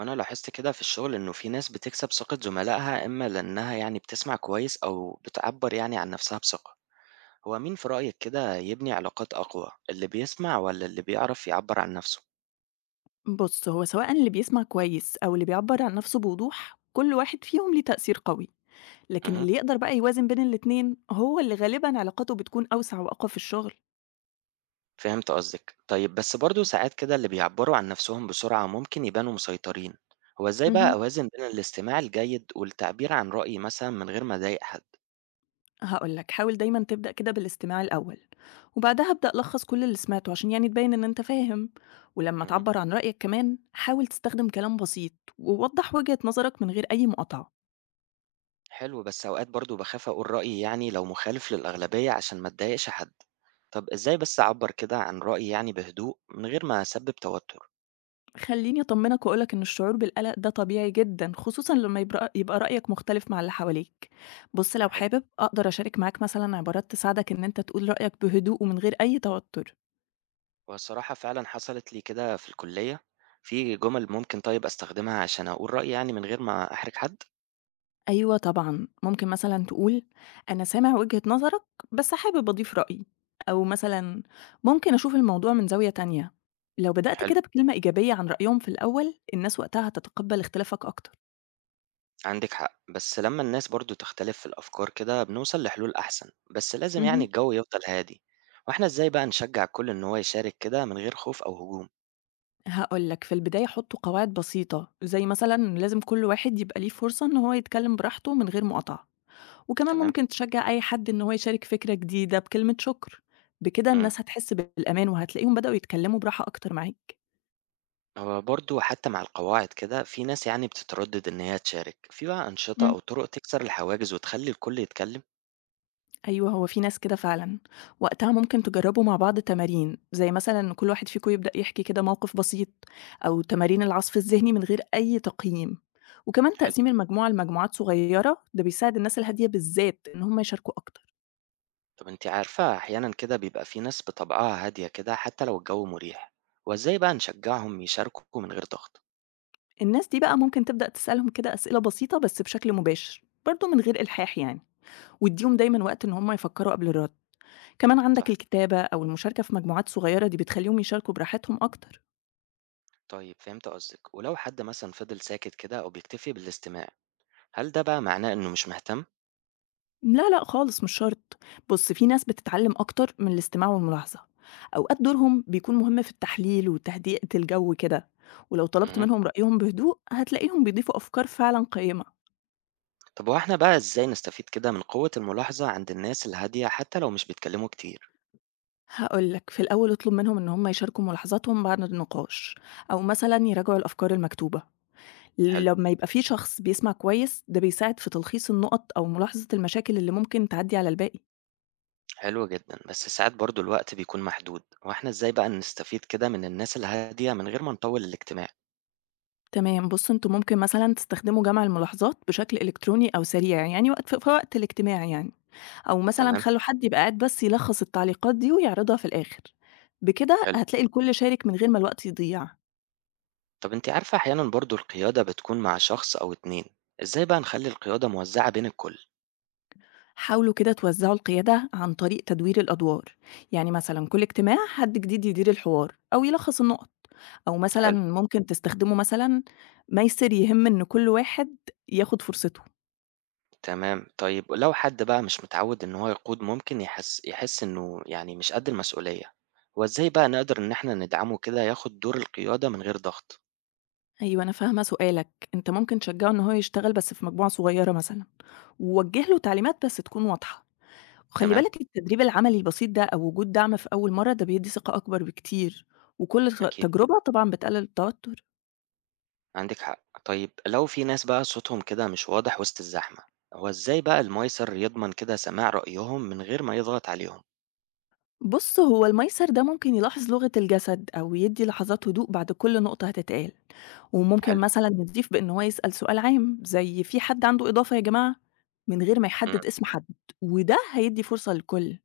أنا لاحظت كده في الشغل إنه في ناس بتكسب ثقة زملائها إما لأنها يعني بتسمع كويس أو بتعبر يعني عن نفسها بثقة. هو مين في رأيك كده يبني علاقات أقوى، اللي بيسمع ولا اللي بيعرف يعبر عن نفسه؟ بُص، هو سواء اللي بيسمع كويس أو اللي بيعبّر عن نَفْسه بوضوح، كل واحد فيهم ليه تأثير قوي، لكن امم اللي يقدر بقى يوازن بين الاتنين هو اللي غالبًا علاقاته بتكون أوسع وأقوى في الشغل. فهمت قصدك. طيب بس برضه ساعات كده اللي بيعبروا عن نفسهم بسرعة ممكن يبانوا مسيطرين. هو إزاي بقى اهم. أوازن بين الاستماع الجيد والتعبير عن رأيي مثلا من غير ما أضايق حد؟ هاقول لك، حاول دايمًا تبدأ كده بالاستماع الأول، وبعدها ابدأ لخّص كل اللي سمعته عشان يعني تبيّن إن أنت فاهم، ولمّا امم تعبّر عن رأيك كمان حاول تستخدم كلام بسيط ووضّح وجهة نظرك من غير أي مقاطعة. حلو. بس أوقات برضه بخاف أقول رأيي يعني لو مخالف للأغلبية عشان ما أتضايقش حد. طب إزاي بس أعبّر كده عن رأيي يعني بهدوء من غير ما أسبّب توتُّر؟ خلّيني أطمّنك وأقول لك إن الشعور بالقلق ده طبيعي جدًا، خصوصًا لمّا يبقى رأيك مختلف مع اللي حواليك. بُص، لو حلو. حابب أقدر أشارك معاك مثلًا عبارات تساعدك إن أنت تقول رأيك بهدوء ومن غير أي توتر. هو الصراحة فعلًا حصلت لي كده في الكُلّية. في جُمَل ممكن طيب أستخدمها عشان أقول رأيي يعني من غير ما أحرج حد؟ أيوه طبعًا، ممكن مثلًا تقول أنا سامع وجهة نظرك، بس حابب أضيف رأيي، أو مثلًا ممكن أشوف الموضوع من زاوية تانية. لو بدأت حلو، كده بكلمة إيجابية عن رأيهم في الأول، الناس وقتها هتتقبل اختلافك أكتر. عندِك حق. بس لمّا الناس برضه تختلف في الأفكار كده بنوصل لحلول أحسن، بس لازم يعني اهم. الجو يفضل هادي. وإحنا إزاي بقى نشجّع الكل إن هو يشارك كده من غير خوف أو هجوم؟ هاقول لك، في البداية حُطّوا قواعد بسيطة، زي مثلًا إن لازم كل واحد يبقى ليه فرصة إن هو يتكلّم براحته من غير مقاطعة، وكمان تمام؟ ممكن تشجّع أي حد إن هو يشارك فكرة جديدة بكلمة شكر، بكده إمم. الناس هتحس بالأمان وهتلاقيهم بدأوا يتكلّموا براحة أكتر معاك. هو برضه حتى مع القواعد كده في ناس يعني بتتردد إن هي تشارك في بقى أنشطة إمم. أو طرق تكسر الحواجز وتخلي الكل يتكلم. أيوه، هو في ناس كده فعلًا. وقتها ممكن تجرّبوا مع بعض تمارين، زي مثلًا إن كل واحد فيكم يبدأ يحكي كده موقف بسيط، أو تمارين العصف الذهني من غير أي تقييم. وكمان حلو. تقسيم المجموعة لمجموعات صغيرة، ده بيساعد الناس الهادية بالذات إن هم يشاركوا أكتر. طب أنت عارفة أحيانا كده بيبقى في ناس بطبعها هادية كده حتى لو الجو مريح. وإزاي بقى نشجعهم يشاركوا من غير ضغط؟ الناس دي بقى ممكن تبدأ تسألهم كده أسئلة بسيطة بس بشكل مباشر برضه من غير إلحاح يعني، واديهم دايما وقت إن هم يفكروا قبل الرد. كمان عندك صح. الكتابة أو المشاركة في مجموعات صغيرة دي بتخليهم يشاركوا براحتهم أكتر. طيب فهمت قصدك. ولو حد مثلا فضل ساكت كده أو بيكتفي بالاستماع، هل ده بقى معناه إنه مش مهتم؟ لا لا خالص مش شرط. بص، في ناس بتتعلم أكتر من الاستماع والملاحظة، أوقات دورهم بيكون مهم في التحليل وتهدئة الجو كده، ولو طلبت مه. منهم رأيهم بهدوء هتلاقيهم بيضيفوا أفكار فعلا قيمة. طب وإحنا بقى إزاي نستفيد كده من قوة الملاحظة عند الناس الهادية حتى لو مش بيتكلموا كتير؟ هقولك، في الأول اطلب منهم إن هم يشاركوا ملاحظاتهم بعد النقاش، أو مثلا يراجعوا الأفكار المكتوبة. حلو. لمّا يبقى في شخص بيسمع كويس، ده بيساعد في تلخيص النُقط أو ملاحظة المشاكل اللي ممكن تعدّي على الباقي. حلو جدًا، بس ساعات برضه الوقت بيكون محدود. هو إحنا إزاي بقى نستفيد كده من الناس الهادية من غير ما نطوّل الاجتماع؟ تمام، بُص أنتم ممكن مثلًا تستخدموا جمع الملاحظات بشكل إلكتروني أو سريع، يعني وقت في وقت الاجتماع يعني، أو مثلًا تمام. خلّوا حد يبقى قاعد بس يلخّص التعليقات دي ويعرضها في الآخر، بكده حلو. هتلاقي الكل شارك من غير ما الوقت يضيع. طب أنتِ عارفة أحيانًا برضه القيادة بتكون مع شخص أو 2، إزاي بقى نخلّي القيادة موزعة بين الكل؟ حاولوا كده توزعوا القيادة عن طريق تدوير الأدوار، يعني مثلا كل اجتماع حد جديد يدير الحوار أو يلخص النقط، أو مثلا حلو. ممكن تستخدموا مثلا ميسر يهم إن كل واحد ياخد فرصته. تمام. طيب لو حد بقى مش متعود إن هو يقود ممكن يحس إنه يعني مش قد المسؤولية. هو إزاي بقى نقدر إن إحنا ندعمه كده ياخد دور القيادة من غير ضغط؟ أيوة أنا فاهمة سؤالك. أنت ممكن تشجعه إن هو يشتغل بس في مجموعة صغيرة مثلا، ووجه له تعليمات بس تكون واضحة، وخلي تمام. بالك التدريب العملي البسيط ده أو وجود دعم في أول مرة ده بيدي ثقة أكبر بكتير، وكل أكيد. تجربة طبعا بتقلل التوتر. عندِك حق. طيب لو في ناس بقى صوتهم كده مش واضح وسط الزحمة، هو إزاي بقى المَيسَر يضمن كده سماع رأيهم من غير ما يضغط عليهم؟ بُص، هو المَيسَر ده ممكن يلاحظ لغة الجسد أو يدّي لحظات هدوء بعد كل نقطة هتتقال، وممكن حلو. مثلًا يضيف بإن هو يسأل سؤال عام زي في حد عنده إضافة يا جماعة؟ من غير ما إمم. يحدد اسم حد، وده هيدّي فرصة للكل.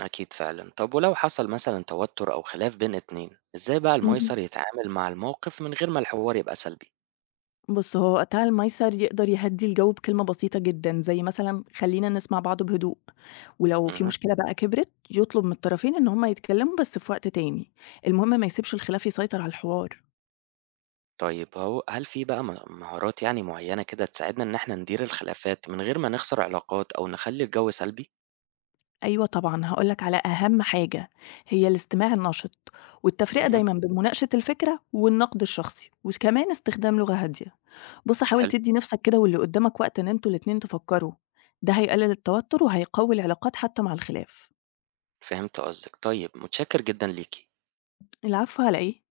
أكيد فعلًا. طب ولو حصل مثلًا توتر أو خلاف بين اتنين، إزاي بقى اهم. المَيسَر يتعامل مع الموقف من غير ما الحوار يبقى سلبي؟ بُص، هو وقتها المَيسَر يقدر يهدّي الجو بكلمة بسيطة جدًا زي مثلًا خلّينا نسمع بعض بهدوء، ولو في اهم. مشكلة بقى كبرت يطلب من الطرفين إن هُم يتكلموا بس في وقت تاني، المهم ما يسيبش الخلاف يسيطر على الحوار. طيب هو هل في بقى مهارات يعني معينة كده تساعدنا إن إحنا ندير الخلافات من غير ما نخسر علاقات أو نخلّي الجو سلبي؟ أيوه طبعًا، هاقول لك على أهم حاجة، هي الاستماع النشِط، والتفرقة اهم، دايمًا بين مناقشة الفكرة والنقد الشخصي، وكمان استخدام لغة هادية. بُص، حاول حلو، تدّي نَفْسك كده واللي قدّامك وقت إن أنتم الاتنين تفكّروا، ده هيقلل التوتُّر وهيقوي العلاقات حتى مع الخلاف. فهمت قصدِك. طيب متشكر جدًا ليكِ. العفو على إيه؟